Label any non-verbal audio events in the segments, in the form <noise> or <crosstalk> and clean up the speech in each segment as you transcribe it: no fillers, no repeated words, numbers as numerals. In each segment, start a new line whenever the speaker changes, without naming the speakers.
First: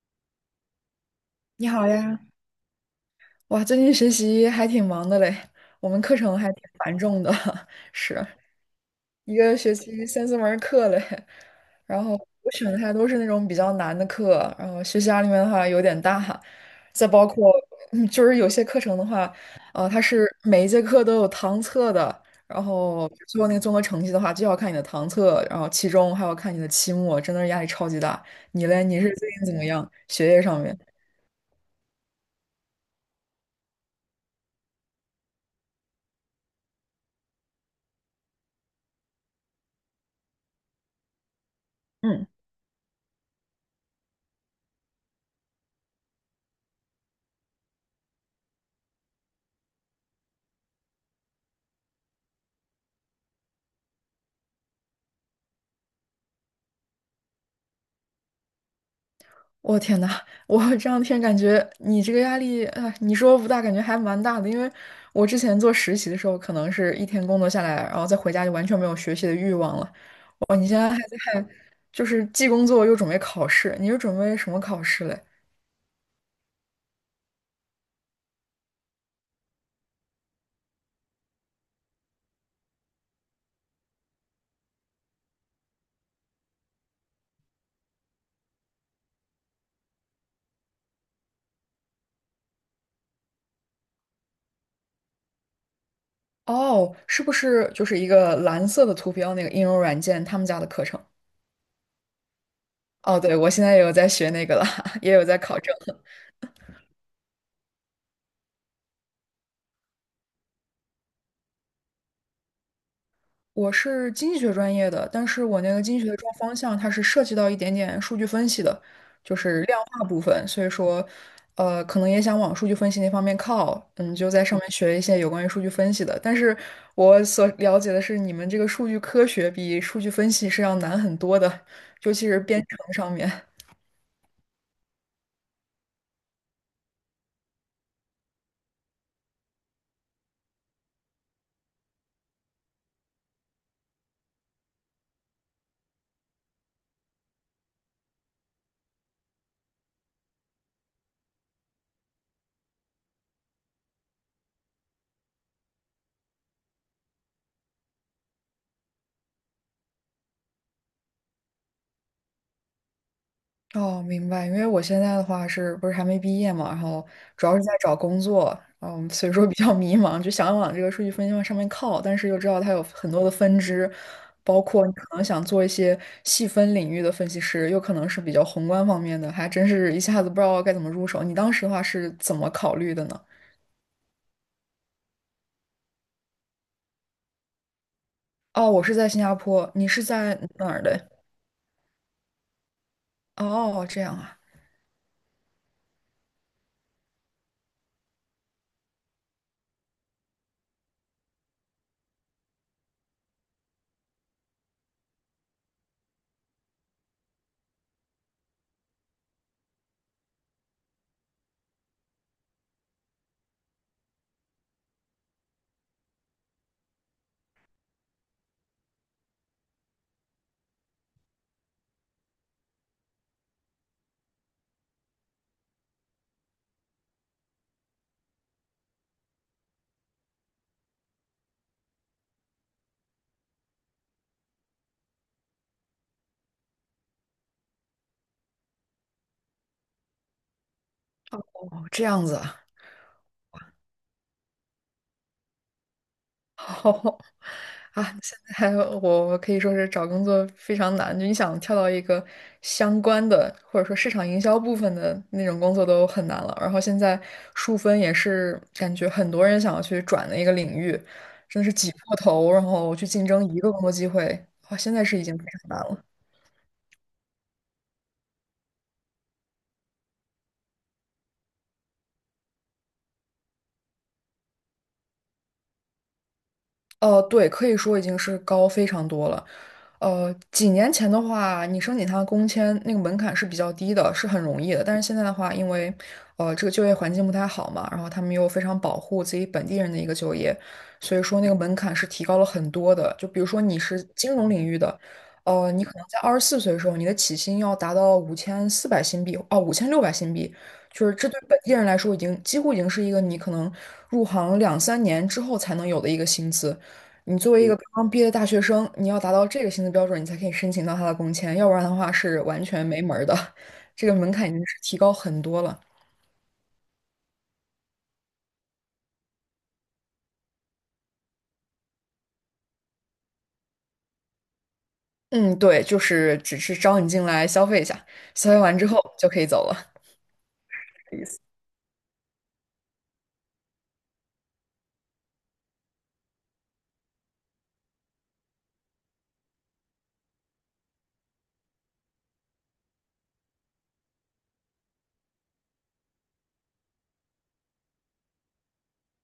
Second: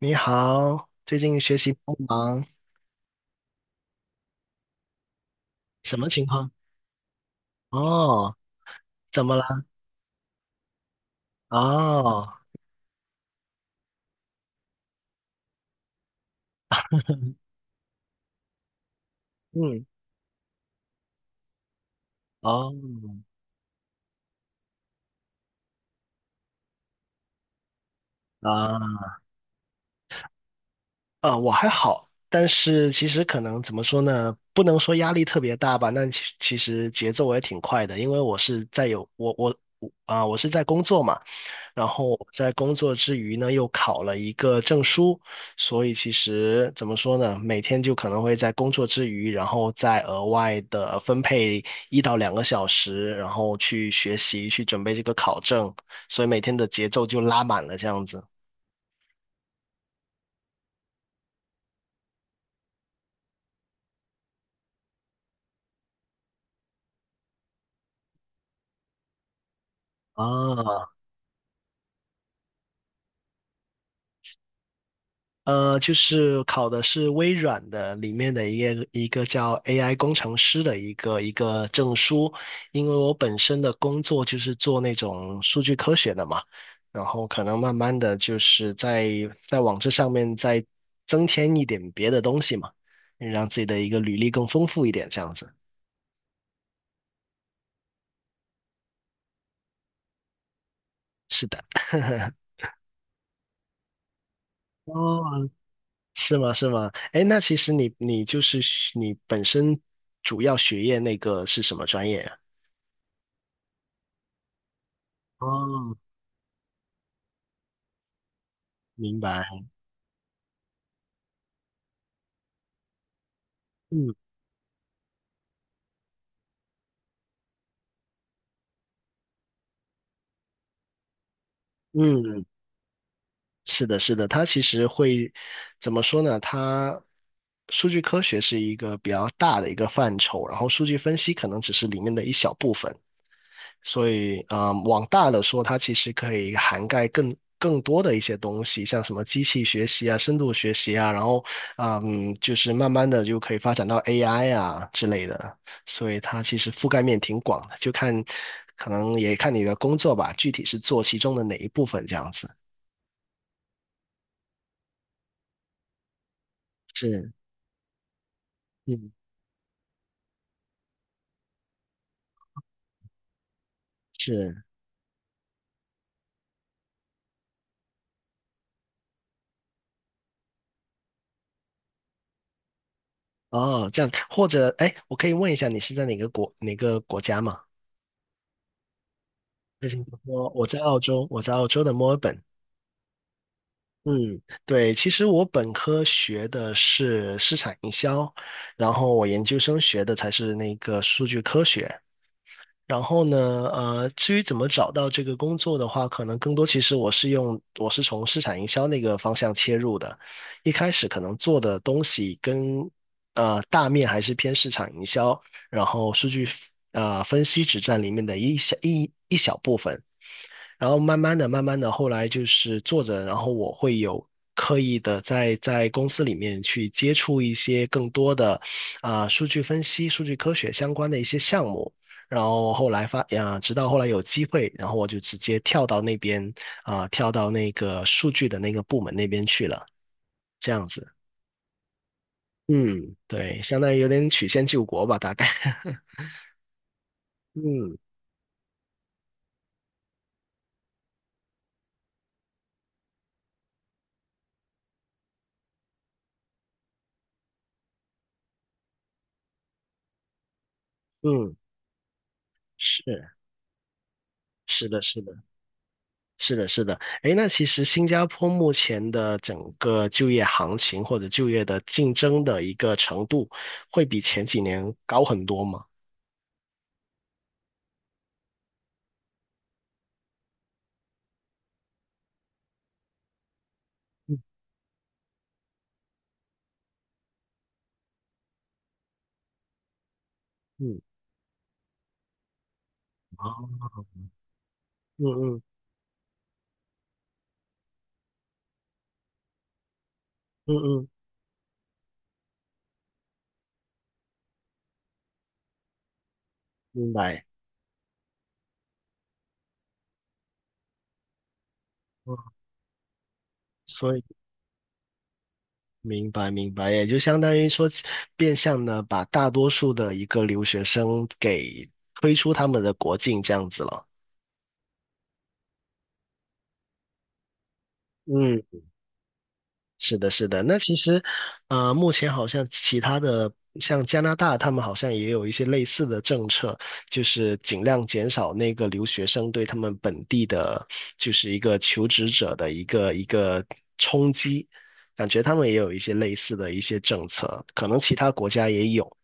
你好，最近学
你
习
好
帮
呀，
忙，
哇，最近学习还挺忙的嘞，我
什
们
么
课
情
程
况？
还挺繁重的，<laughs> 是
哦，怎么
一个
了？
学期三四门儿课嘞。然后
哦，
我选的还都是那种比较难的课，然后学习压力面的话有点大。再包
<laughs>
括，就是有些课程的话，
嗯，
它是每一节课都有堂测的，然
哦，
后最后那个综合成绩的话，就要看你的堂测，然后期中还要看你的期末，真的是压力超级大。你嘞，你
啊
是最近怎么样？学业上面？
我还好，但是其实可能怎么说呢？不能说压力特别大吧，那其实节奏我也挺快的，因为我是在有我我我啊，我是在工作嘛。然后
嗯。
在工作之余呢，又考了一个证书，所以其实怎么说呢，每天就可能会在工作之余，然后再额外的分配1到2个小时，然后去学习，去准备这个考证，所以每天的节奏就拉满了这样子。
我天呐，我这两天感觉你这个压力啊，你说不大，感觉还蛮大的。因为我之前做实习的时候，可能是一天工作下来，然后再回家就完全没有学习的欲望了。哦，你现
啊，
在还在，就是既工作又准备考试，你是准备什么考试嘞？
就是考的是微软的里面的一个叫 AI 工程师的一个证书，因为我本身的工作就是做那种数据科学的嘛，然后可能慢慢的就是在往这上面再增添一点别的东西嘛，让自己的一个履历更丰富一点，这样子。
哦，是不是就是一个蓝色的图标那个应用软件他们家的课程？
是的。<laughs>
哦，对，我现在也有在学那个了，<laughs> 也
哦，
有在考证。
是吗？是吗？哎，那其实你就是学你本身主要学业那个是什么专业呀？
我是经济学专业的，但是我那个
哦，
经济学的专方向它是涉及到一点点数据分析的，
明
就
白，
是量化部分，所以说，可能也想往数据分析那方面靠，
嗯
嗯，就在上面学一些有关于数据分析的。但是我所了解的是，你们这个数据科学比数据分析是要难很多的，尤其是
嗯，
编程上面。
是的，是的，它其实会怎么说呢？它数据科学是一个比较大的一个范畴，然后数据分析可能只是里面的一小部分。所以，嗯，往大了说，它其实可以涵盖更多的一些东西，像什么机器学习啊、深度学习啊，然后，嗯，就是慢慢的就可以发展到 AI 啊之类的。所以它其实覆盖面挺广的，就看可能也看你的工作吧，具体是做其中的哪一部分这样子。
哦，明白。因为我现在的话是不是还没毕业嘛，然后
是，
主要是在找工作，嗯，
嗯，
所以说比较迷茫，就想往这个数据分析往上面靠，但是又知道它有很多的分支，包
是，
括你可能想做一些细分领域的分析师，又可能是比较宏观方面的，还真是一下子不知道该怎么入手。你当时的话是怎么考虑的呢？
哦，这样，或者，哎，我可以问一下，你是在哪个国家吗？
哦，我是在新加坡，你是在
我
哪
在
儿
澳
的？
洲，我在澳洲的墨尔本。
哦，这样啊，
嗯，对，其实我本科学的是市场营销，然后我研究生学的才是那个数据科学。然后呢，至于怎么找到这个工作的话，可能更多其实我是从市场营销那个方向切入的，一开始可能做的东西跟大面还是偏市场营销，然后数据分析只占里面的一小一一小部分。然后慢慢的、慢慢的，后来就是做着，然后我会有刻意的在公司里面去接触一些更多的啊、数据分析、数据科学相关的一些项目。然后后来直到后来有机会，然后我就直接跳到那边啊、跳到那个数据的那个部门那边去了，这样子。
哦，这样子啊。
嗯，对，相当于有点曲线救国吧，大概。<laughs>
好
嗯
啊，现在我可以说是找工作非常难，就你想跳到一个相关的或者说市场营销部分的那种工作都很难了。然后现在数分也是感觉很多人想要去转的一个领域，
嗯，
真的是挤破头，然后去竞
是
争一个工作机会，哇，
是
现
的，
在是
是
已经
的。
非常难了。
是的，是的，诶，那其实新加坡目前的整个就业行情或者就业的竞争的一个程度，会比前几年高很多吗？
哦，对，可以说已经是高非常多了。几年前的话，你申请他的工签那个门槛是比较低的，是
嗯
很容易的。但是现在的话，因为这个就业环境不太好嘛，然后他们又非常保护自己本地人的一个就业，
嗯，
所以说那个门槛是提高了很多的。就比如说你
哦，
是金融领域的，
嗯嗯
你可能在24岁的时候，你的起薪要达到5400新币，哦，5600新币，
嗯
就
嗯，
是这对本地人来说已经几乎已经是一个你可能入行两三年之后才能有的一个薪资。
明
你
白。
作为一个刚刚毕业的大学生，你要达到这个薪资标准，你才可以申请到他的工签，要不然的话
嗯，
是完全没门儿的。<laughs> 这个
所以
门槛已经是提高很多了。
明白明白，也就相当于说，变相的把大多数的一个留学生给推出他们的国境这样子了。
嗯，对，就是只是招你进来消费一下，消费
嗯。
完之后就可以走了。
是的，是的。那其实，目前好像其他的，像加拿大，他们好像也有一些类似的政策，就是尽量减少那个留学生对他们本地的，就是一个求职者的一个冲击。感觉他们也有一些类似的一些政策，可能其他国家也有。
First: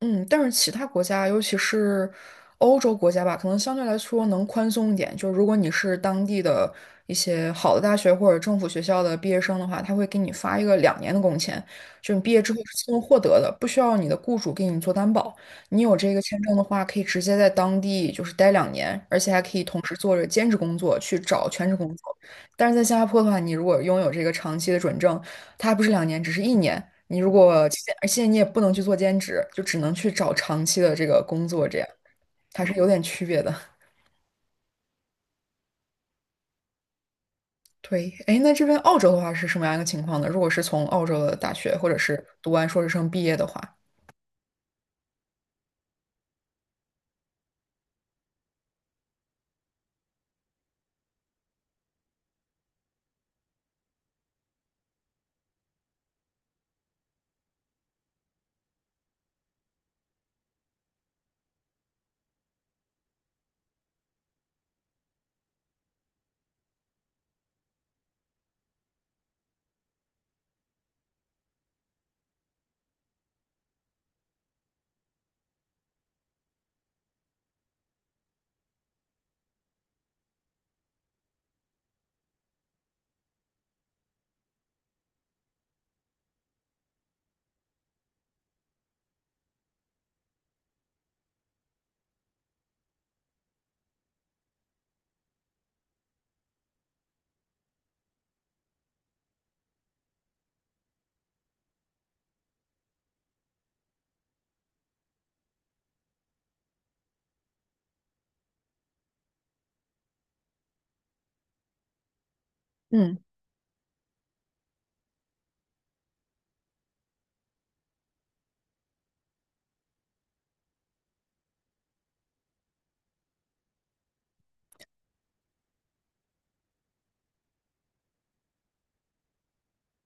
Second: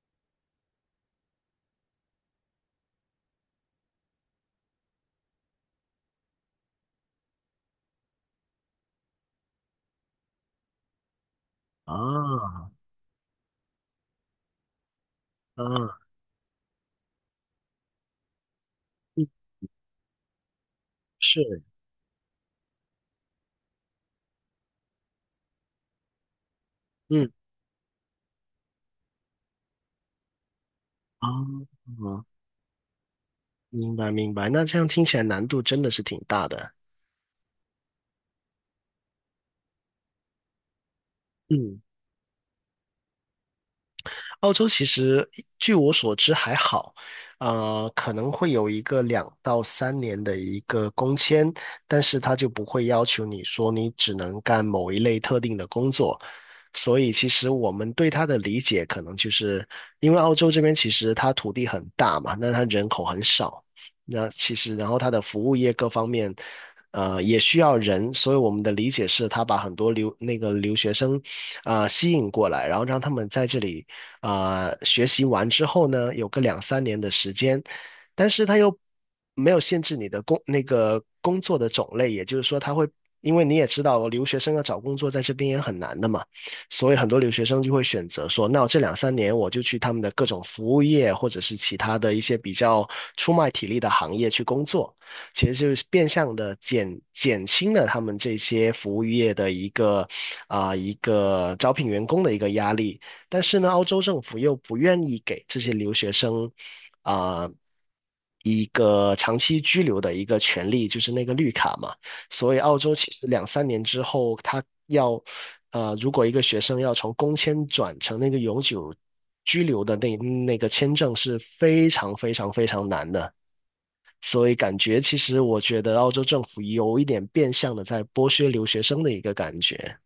嗯，但是其他国家，尤其是欧洲国家吧，可能相对来说能宽松一点。就如果你是当地的一些好的大学或者政府学校的毕业生的话，他会给你发一个两年的工签，
啊
就你毕业之后
啊，
是自动获得的，不需要你的雇主给你做担保。你有这个签证的话，可以直接在当地就是待两年，而
嗯，
且还可以同时做着兼职工作去找
是，
全职工作。但是在新加坡的话，你如果拥有这个长期的准证，它还不是两年，只是1年。你如
嗯，
果期间而且你也不能去做兼职，就只能去找长期的这个
啊，
工作，这样还是有点区别的。
明白明白。那这样听起来难度真的是挺大的。
对，哎，那这边澳洲的话是什么样一个情况呢？如果是从澳洲的大学
嗯。
或者是读完硕士生毕业的话，
澳洲其实据我所知还好，可能会有一个2到3年的一个工签，但是他就不会要求你说你只能干某一类特定的工作。所以其实我们对他的理解可能就是，因为澳洲这边其实它土地很大嘛，那它人口很少，那其实然后它的服务业各方面。也需要人，所以我们的理解是，他把很多留那个留学生，啊、吸引过来，然后让他们在这里啊、学习完之后呢，有个两三年的时间，但是他又没有限制你的工那个工作的种类，也就是说，他会因为你也知道，留学生要找工作在这边也很难的嘛，所以很多留学生就会选择说，那我这两三年我就去他们的各种服务业或者是其他的一些比较出卖体力的行业去工作。其实就是变相的减轻了他们这些服务业的一个啊、一个招聘员工的一个压力。但是呢，澳洲政府又不愿意给这些留学生啊、一个长期居留的一个权利，就是那个绿卡嘛。所以澳洲其
嗯。
实两三年之后，他要，如果一个学生要从工签转成那个永久居留的那个签证是非常非常非常难的。所以感觉其实我觉得澳洲政府有一点变相的在剥削留学生的一个感觉。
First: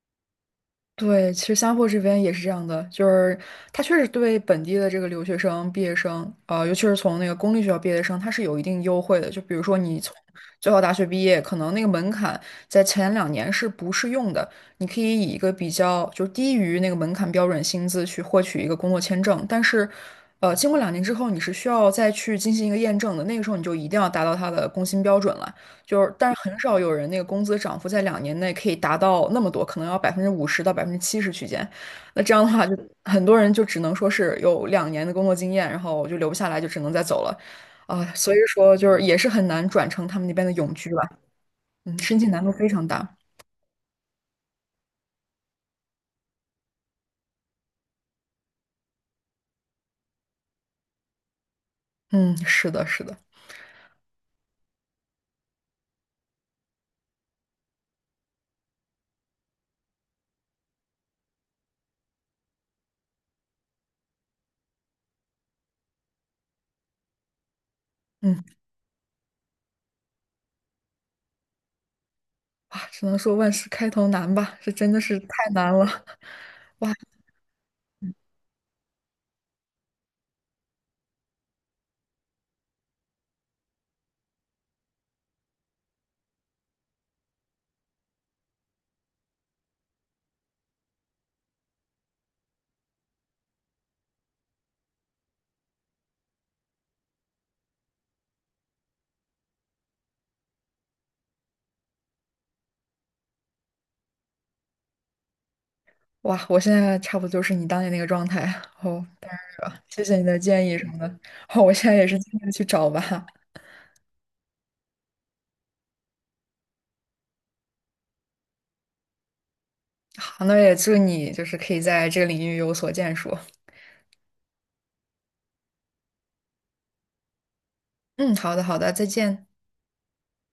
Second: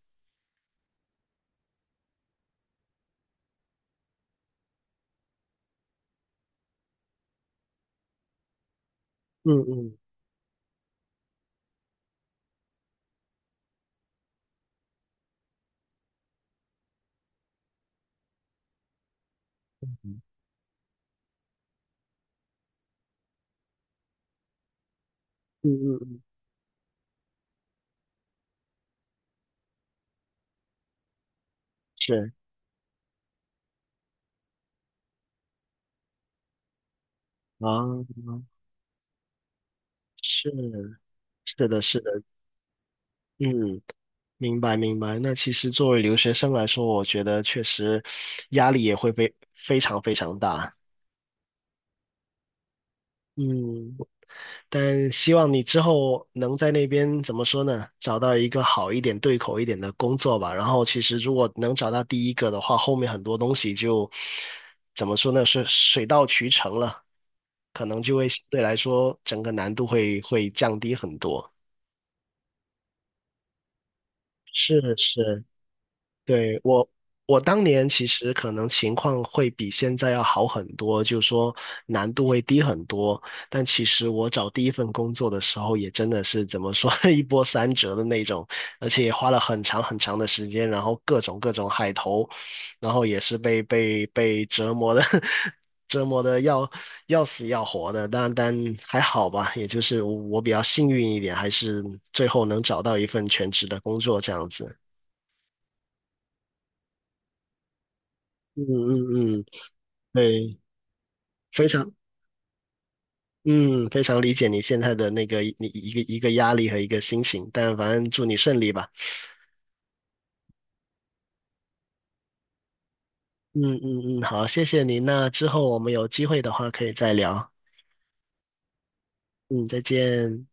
对，其实新加坡这边也是这样的，就是他确实对本地的这个留学生、毕业生，尤其是从那个公立学校毕业生，他是有一定优惠的。就比
嗯
如说
嗯
你从最好大学毕业，可能那个门槛在前两年是不适用的，你可以以一个比较就是低于那个门槛标准薪资去获取一个工作签证，但是，
嗯
经过两年之后，你是需要再去进行一个验证的，那个时候你就一定要达到他的工薪标准了。
嗯
就是，
嗯，
但是很少有人那个工资涨幅在两年内可以达到那么多，可能要50%到70%区间。那
是
这样的话就，很多人就只能说是有两年的工作经验，然后就留不下来，就只能再走了。
啊，
所以说就是也是很难转成他们那边
是
的永居吧。
是的，
嗯，
是
申
的，
请难度非常大。
嗯，明白明白。那其实作为留学生来说，我觉得确实压力也会非常非常大。
嗯，是的，是的。
嗯，但希望你之后能在那边怎么说呢？找到一个好一点、对口一点的工作吧。然后，其实如果能找到第一个的话，后面很多东西就怎么说呢？是水到渠成了，可能就会相
嗯，
对来说整个难度会降低很多。
哇，只能说万事开头难吧，这真
是
的是
是，
太难了。<laughs>
对，我，
哇
我当年其实可能情况会比现在要好很多，就是说难度会低很多。但其实我找第一份工作的时候，也真的是怎么说 <laughs> 一波三折的那种，而且也花了很长很长的时间，然后各种各种海投，然后也是被折磨的 <laughs> 折磨的要死要活的。但还好吧，也就是我比较幸运一点，还是最后能找到一份全职的工作这样子。
哇，我现在差不多就是你当年那个状态
嗯
哦。
嗯
谢谢你的
对，
建议什么的。好
非
我现
常，
在也是尽力去找吧。
嗯，非常理解你现在的那个你一个一个压力和一个心情，但反正祝你顺利吧。
好，那也祝你就是可以在这个领域有所建树。
嗯嗯嗯，好，谢谢您。那之后我们有机会的话可以再聊。
嗯，好的，好的，再见。
嗯，再见。